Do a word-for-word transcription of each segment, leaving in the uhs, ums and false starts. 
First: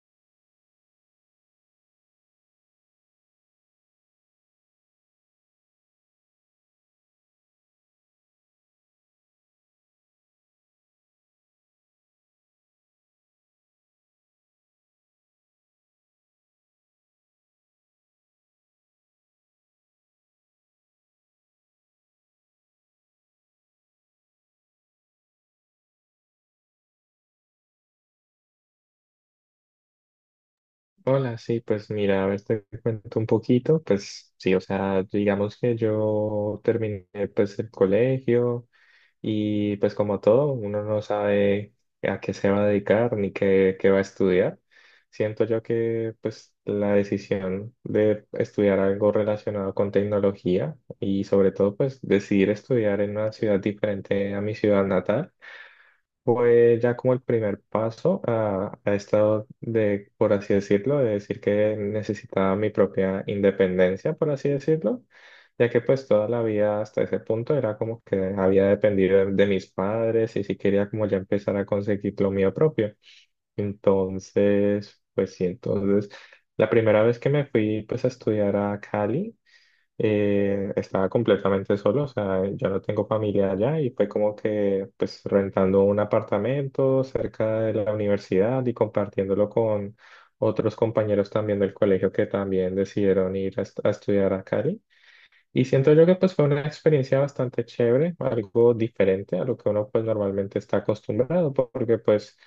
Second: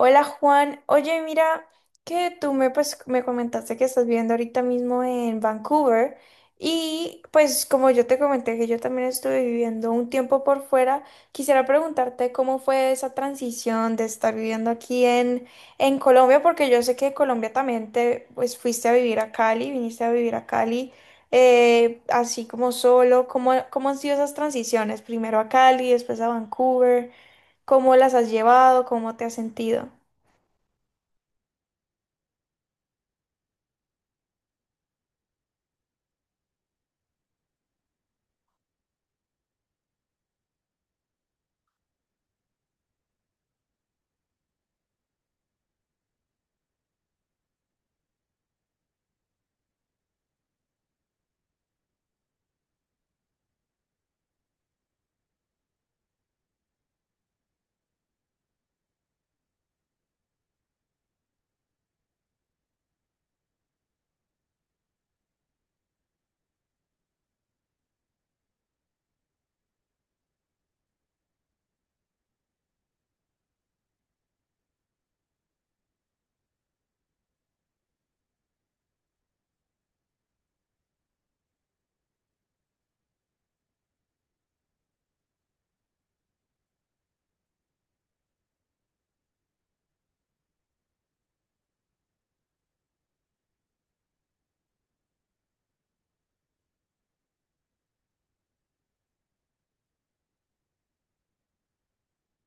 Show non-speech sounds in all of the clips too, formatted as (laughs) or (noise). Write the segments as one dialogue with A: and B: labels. A: Hola Juan, oye, mira que tú me, pues, me comentaste que estás viviendo ahorita mismo en Vancouver, y pues como yo te comenté que yo también estuve viviendo un tiempo por fuera, quisiera preguntarte cómo fue esa transición de estar viviendo aquí en, en Colombia, porque yo sé que de Colombia también te pues fuiste a vivir a Cali, viniste a vivir a Cali, eh, así como solo. ¿Cómo, cómo han sido esas transiciones? Primero a Cali, después a Vancouver. ¿Cómo las has llevado? ¿Cómo te has sentido?
B: Hola, sí, pues mira, a ver, te cuento un poquito, pues sí, o sea, digamos que yo terminé pues el colegio y pues como todo, uno no sabe a qué se va a dedicar ni qué, qué va a estudiar. Siento yo que pues la decisión de estudiar algo relacionado con tecnología y sobre todo pues decidir estudiar en una ciudad diferente a mi ciudad natal fue ya como el primer paso a, a esto de, por así decirlo, de decir que necesitaba mi propia independencia, por así decirlo, ya que pues toda la vida hasta ese punto era como que había dependido de, de mis padres y si quería como ya empezar a conseguir lo mío propio. Entonces, pues sí, entonces la primera vez que me fui pues a estudiar a Cali, eh, estaba completamente solo, o sea, yo no tengo familia allá y fue como que pues rentando un apartamento cerca de la universidad y compartiéndolo con otros compañeros también del colegio que también decidieron ir a, est- a estudiar a Cali. Y siento yo que pues fue una experiencia bastante chévere, algo diferente a lo que uno pues normalmente está acostumbrado, porque pues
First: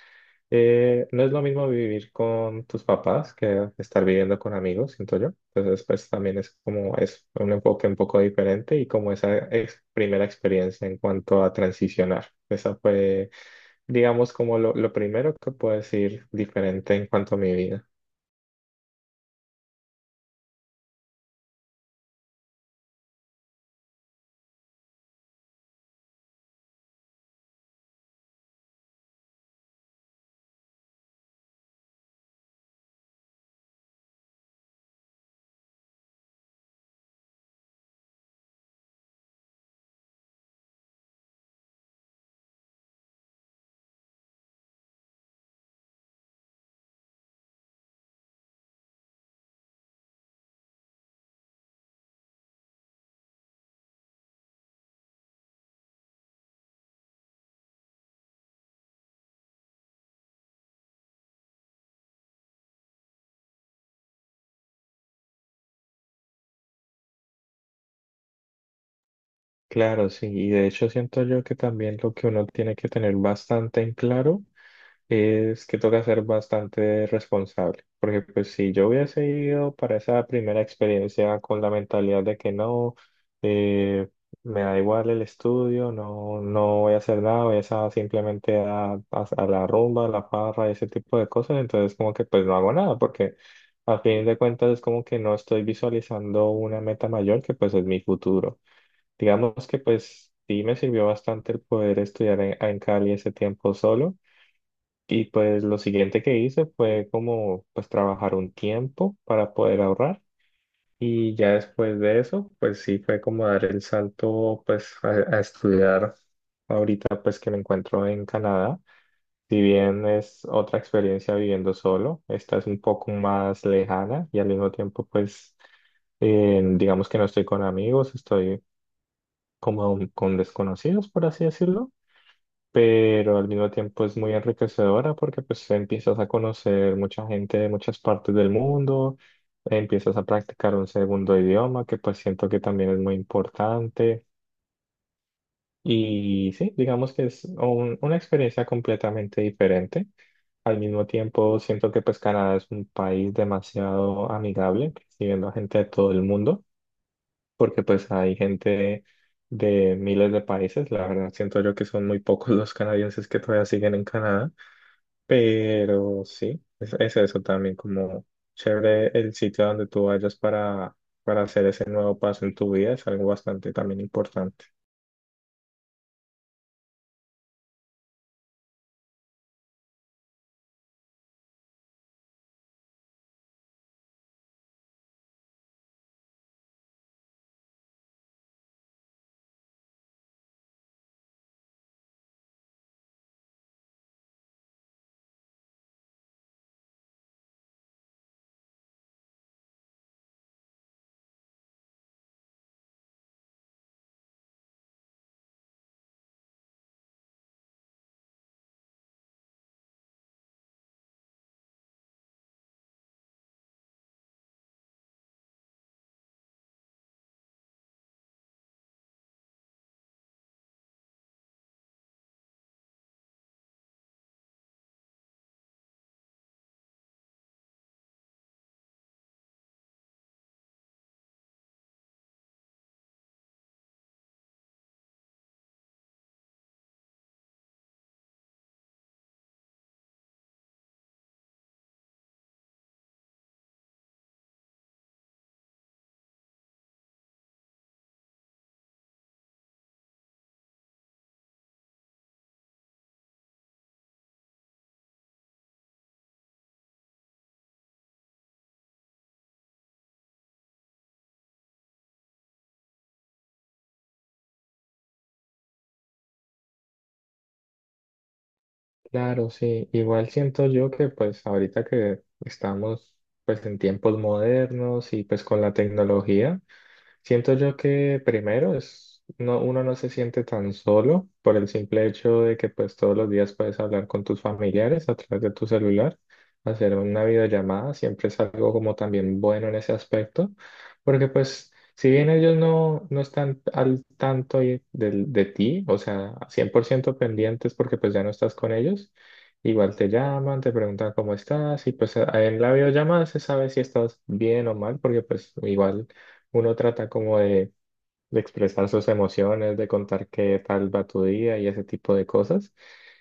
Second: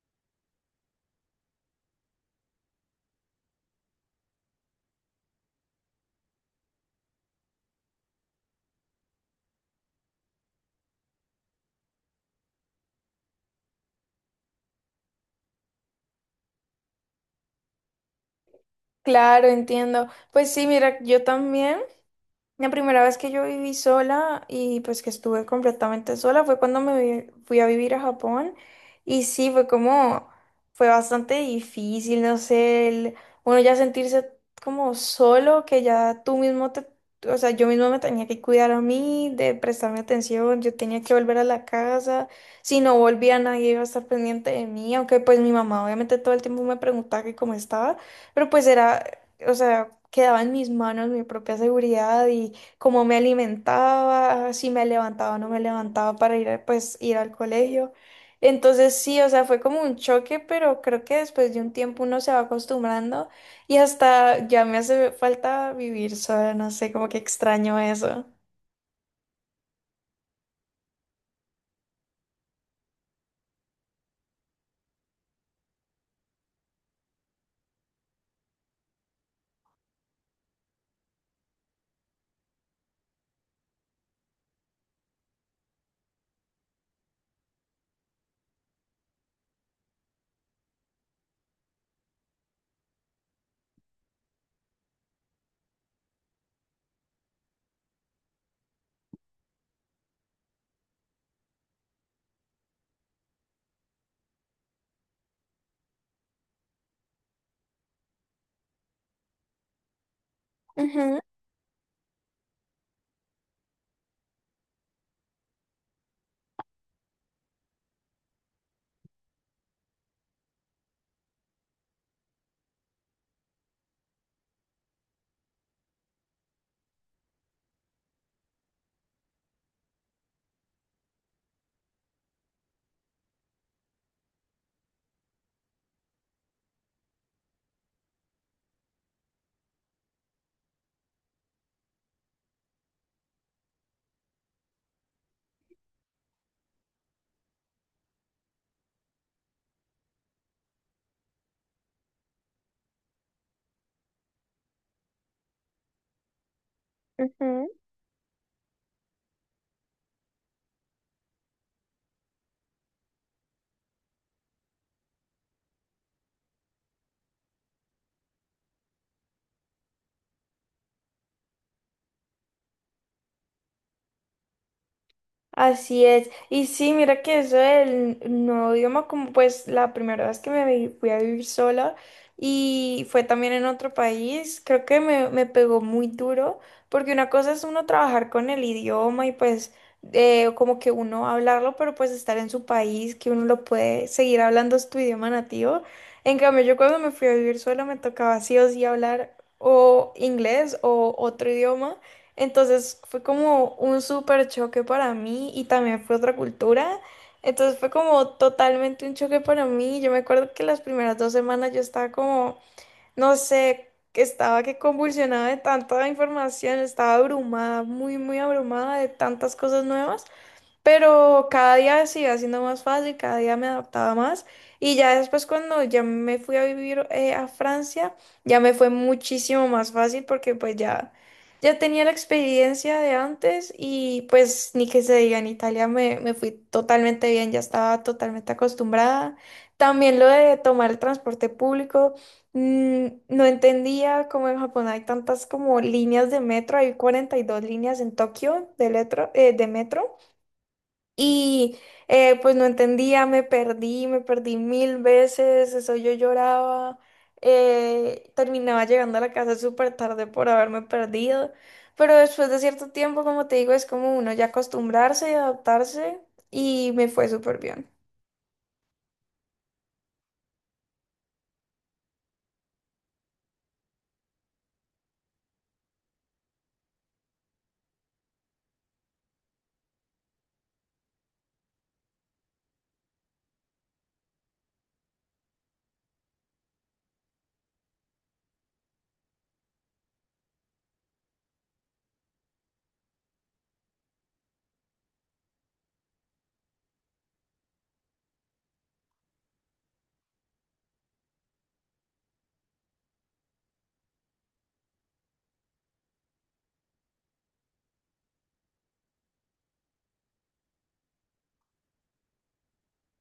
B: eh, no es lo mismo vivir con tus papás que estar viviendo con amigos, siento yo. Entonces pues también es como es un enfoque un poco diferente y como esa ex- primera experiencia en cuanto a transicionar. Esa fue, digamos, como lo, lo primero que puedo decir diferente en cuanto a mi vida.
A: Claro, entiendo. Pues sí, mira, yo también, la primera vez que yo viví sola y pues que estuve completamente sola fue cuando me vi- fui a vivir a Japón, y sí, fue como, fue bastante difícil, no sé, el- uno ya sentirse como solo, que ya tú mismo te, o sea, yo mismo me tenía que cuidar a mí, de prestarme atención, yo tenía que volver a la casa, si no volvía nadie iba a estar pendiente de mí, aunque pues mi mamá obviamente todo el tiempo me preguntaba que cómo estaba. Pero pues era, o sea, quedaba en mis manos mi propia seguridad y cómo me alimentaba, si me levantaba o no me levantaba para ir, a- pues, ir al colegio. Entonces sí, o sea, fue como un choque, pero creo que después de un tiempo uno se va acostumbrando y hasta ya me hace falta vivir sola, no sé, como que extraño eso.
B: Claro, sí, y de hecho siento yo que también lo que uno tiene que tener bastante en claro es que toca ser bastante responsable, porque pues si yo hubiese ido para esa primera experiencia con la mentalidad de que no, eh, me da igual el estudio, no, no voy a hacer nada, voy a esa- simplemente a, a- a la rumba, a la parra, ese tipo de cosas, entonces como que pues no hago nada, porque al fin de cuentas es como que no estoy visualizando una meta mayor que pues es mi futuro. Digamos que pues sí me sirvió bastante el poder estudiar en en Cali ese tiempo solo y pues lo siguiente que hice fue como pues trabajar un tiempo para poder ahorrar
A: Ujú,
B: y ya después de eso pues sí fue como dar el salto pues a, a estudiar ahorita pues que me encuentro en Canadá. Si bien es otra experiencia viviendo solo, esta es un poco más lejana y al mismo tiempo pues eh, digamos que no estoy con amigos, estoy como con desconocidos por así decirlo, pero al mismo tiempo es muy enriquecedora porque pues empiezas a conocer mucha gente de muchas partes del mundo, empiezas a practicar un segundo idioma que pues siento que también es muy importante y sí, digamos que es un- una experiencia completamente diferente. Al mismo tiempo siento que pues Canadá es un país demasiado amigable, recibiendo a gente de todo el mundo,
A: ujú.
B: porque pues hay gente de miles de países, la verdad siento yo que son muy pocos los canadienses que todavía siguen en Canadá. Pero sí, es, es eso también como chévere el sitio a donde tú vayas para, para hacer ese nuevo paso en tu vida, es algo bastante también importante.
A: Así es. Y sí, mira que eso del nuevo idioma, como pues la primera vez que me vi- fui a vivir sola y fue también en otro país, creo que me, me pegó muy duro, porque una cosa es uno trabajar con el idioma y pues eh, como que uno hablarlo, pero pues estar en su país, que uno lo puede seguir hablando es tu idioma nativo. En cambio, yo cuando me fui a vivir sola me tocaba sí o sí hablar o inglés o otro idioma. Entonces fue como un súper choque para mí y también fue otra cultura. Entonces fue como totalmente un choque para mí. Yo me acuerdo que las primeras dos semanas yo estaba como, no sé, que estaba que convulsionaba de tanta información, estaba abrumada, muy, muy abrumada de tantas cosas nuevas. Pero cada día se iba haciendo más fácil, cada día me adaptaba más. Y ya después cuando ya me fui a vivir eh, a Francia, ya me fue muchísimo más fácil porque pues ya, ya tenía la experiencia de antes, y pues ni que se diga, en Italia me, me fui totalmente bien, ya estaba totalmente acostumbrada. También lo de tomar el transporte público. Mm, no entendía cómo en Japón hay tantas como líneas de metro, hay cuarenta y dos líneas en Tokio de, letro- eh, de metro. Y eh, pues no entendía, me perdí, me perdí mil veces, eso yo lloraba, eh, terminaba llegando a la casa súper tarde por haberme perdido, pero después de cierto tiempo, como te digo, es como uno ya acostumbrarse y adaptarse, y me fue súper bien.
B: Claro, sí, igual siento yo que pues ahorita que estamos pues en tiempos modernos y pues con la tecnología. Siento yo que primero es, no, uno no se siente tan solo por el simple hecho de que pues todos los días puedes hablar con tus familiares a través de tu celular, hacer una videollamada, siempre es algo como también bueno en ese aspecto, porque pues si bien ellos no, no están al tanto y- del- de, ti, o sea, cien por ciento pendientes porque pues ya no estás con ellos, igual te llaman, te preguntan cómo estás y pues a- en la videollamada se sabe si estás bien o mal porque pues igual uno trata como de de expresar sus emociones, de contar qué tal va tu día y ese tipo de cosas.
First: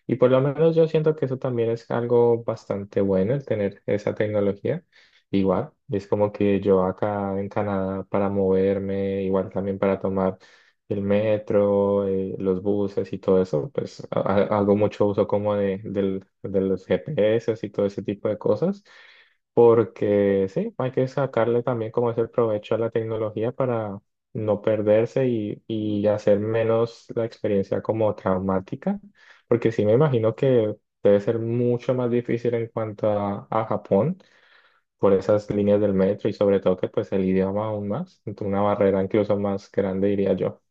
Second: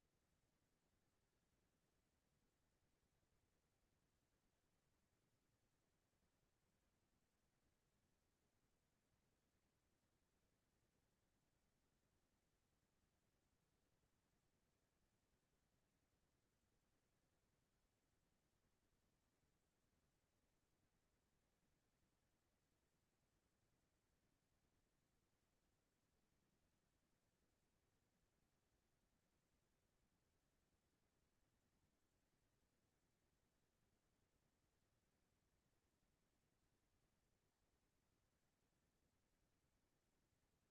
B: Y por lo menos yo siento que eso también es algo bastante bueno, el tener esa tecnología. Igual, es como que yo acá en Canadá para moverme, igual también para tomar el metro, eh, los buses y todo eso, pues ha- ha- hago mucho uso como de, del- de los G P S y todo ese tipo de cosas. Porque sí, hay que sacarle también como ese provecho a la tecnología, no perderse y, y hacer menos la experiencia como traumática, porque sí me imagino que debe ser mucho más difícil en cuanto a, a Japón por esas líneas del metro y sobre todo que pues el idioma aún más, una barrera incluso más grande diría yo.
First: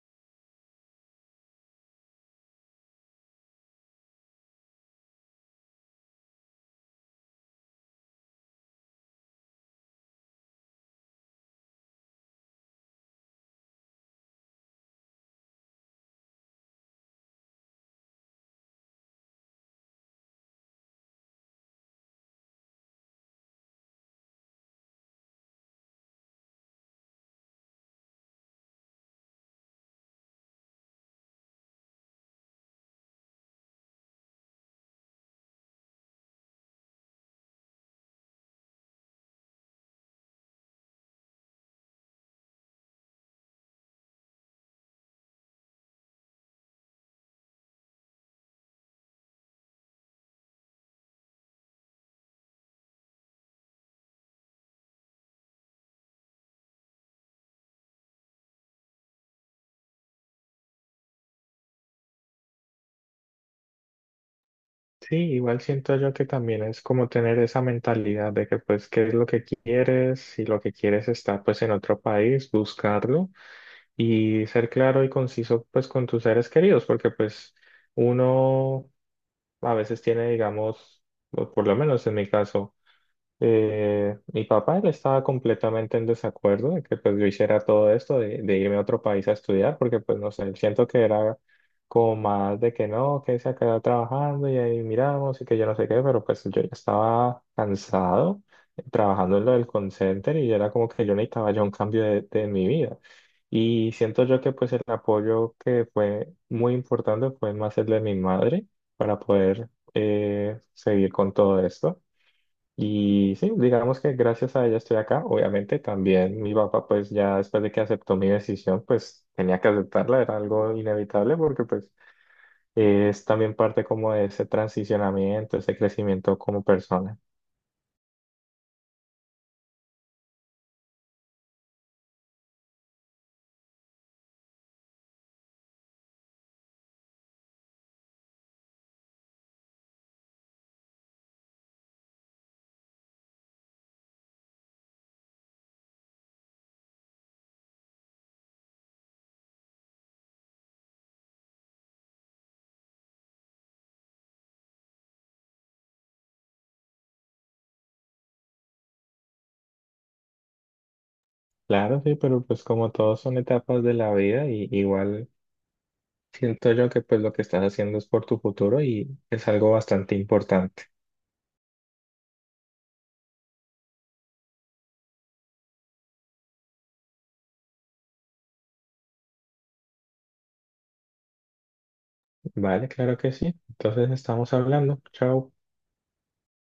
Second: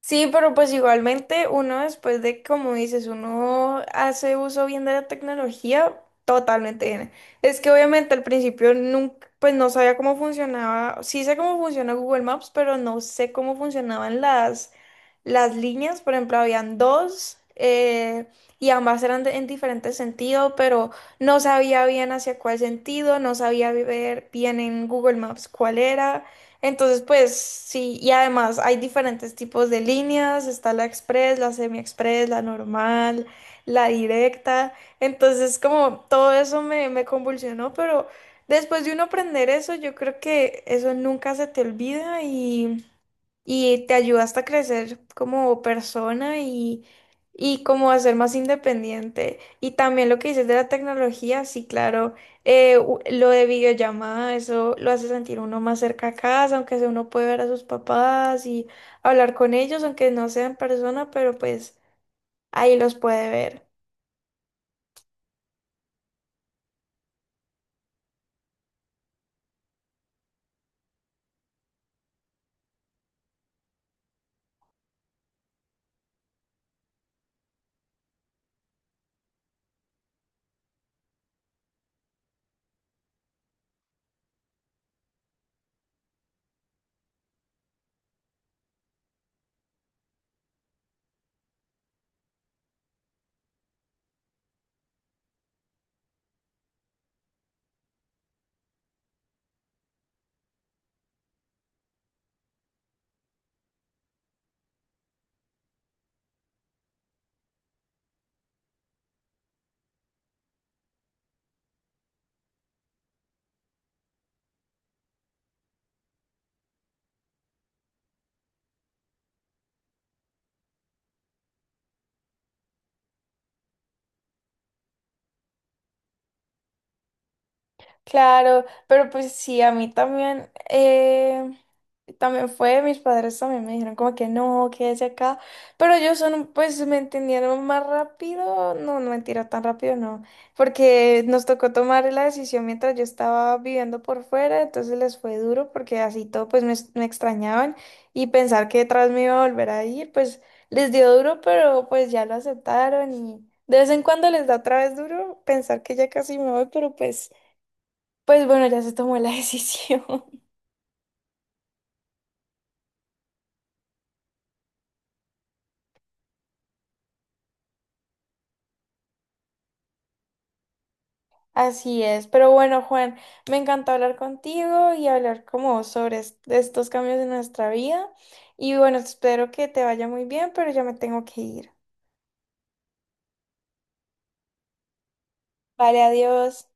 A: Sí, pero pues igualmente uno después de, como dices, uno hace uso bien de la tecnología, totalmente bien. Es que obviamente al principio nunca, pues no sabía cómo funcionaba, sí sé cómo funciona Google Maps, pero no sé cómo funcionaban las, las líneas, por ejemplo, habían dos eh, y ambas eran de- en diferentes sentidos, pero no sabía bien hacia cuál sentido, no sabía ver bien en Google Maps cuál era. Entonces, pues sí, y además hay diferentes tipos de líneas, está la express, la semi-express, la normal, la directa. Entonces, como todo eso me, me convulsionó, pero después de uno aprender eso, yo creo que eso nunca se te olvida y te ayuda hasta a crecer como persona, y, y como a ser más independiente. Y también lo que dices de la tecnología, sí, claro, eh, u- lo de videollamada, eso lo hace sentir uno más cerca a casa, aunque sea uno puede ver a sus papás y hablar con ellos, aunque no sea en persona, pero pues ahí los puede ver.
B: Sí, igual siento yo que también es como tener esa mentalidad de que pues qué es lo que quieres, si lo que quieres está pues en otro país, buscarlo y ser claro y conciso pues con tus seres queridos, porque pues uno a veces tiene, digamos, o por lo menos en mi caso. Eh, mi papá él estaba completamente en desacuerdo de que pues yo hiciera todo esto de, de irme a otro país a estudiar porque pues no sé, siento que era como más de que no, que se quedado trabajando y ahí miramos y que yo no sé qué, pero pues yo ya estaba cansado trabajando en lo del call center y era como que yo necesitaba ya un cambio de, de mi vida. Y siento yo que pues el apoyo que fue muy importante fue más el de mi madre para poder eh, seguir con todo esto. Y sí, digamos que gracias a ella estoy acá. Obviamente también mi papá, pues ya después de que aceptó mi decisión, pues tenía que aceptarla, era algo inevitable porque pues es también parte como de ese transicionamiento, ese crecimiento como persona.
A: Claro, pero pues sí, a mí también, eh, también fue, mis padres también me dijeron como que no, quédese acá, pero ellos son, pues me entendieron más rápido. No, no mentira, tan rápido no, porque nos tocó tomar la decisión mientras yo estaba viviendo por fuera, entonces les fue duro porque así todo, pues me, me extrañaban, y pensar que detrás me iba a volver a ir, pues les dio duro, pero pues ya lo aceptaron, y de vez en cuando les da otra vez duro pensar que ya casi me voy, pero pues... Pues bueno, ya se tomó la decisión.
B: Claro, sí, pero pues como todos son etapas de la vida, y igual siento yo que pues lo que estás haciendo es por tu futuro y es algo bastante importante.
A: (laughs) Así es. Pero bueno, Juan, me encantó hablar contigo y hablar como sobre es- estos cambios en nuestra vida. Y bueno, espero que te vaya muy bien, pero ya me tengo que ir.
B: Vale, claro que sí. Entonces estamos hablando. Chao.
A: Vale, adiós.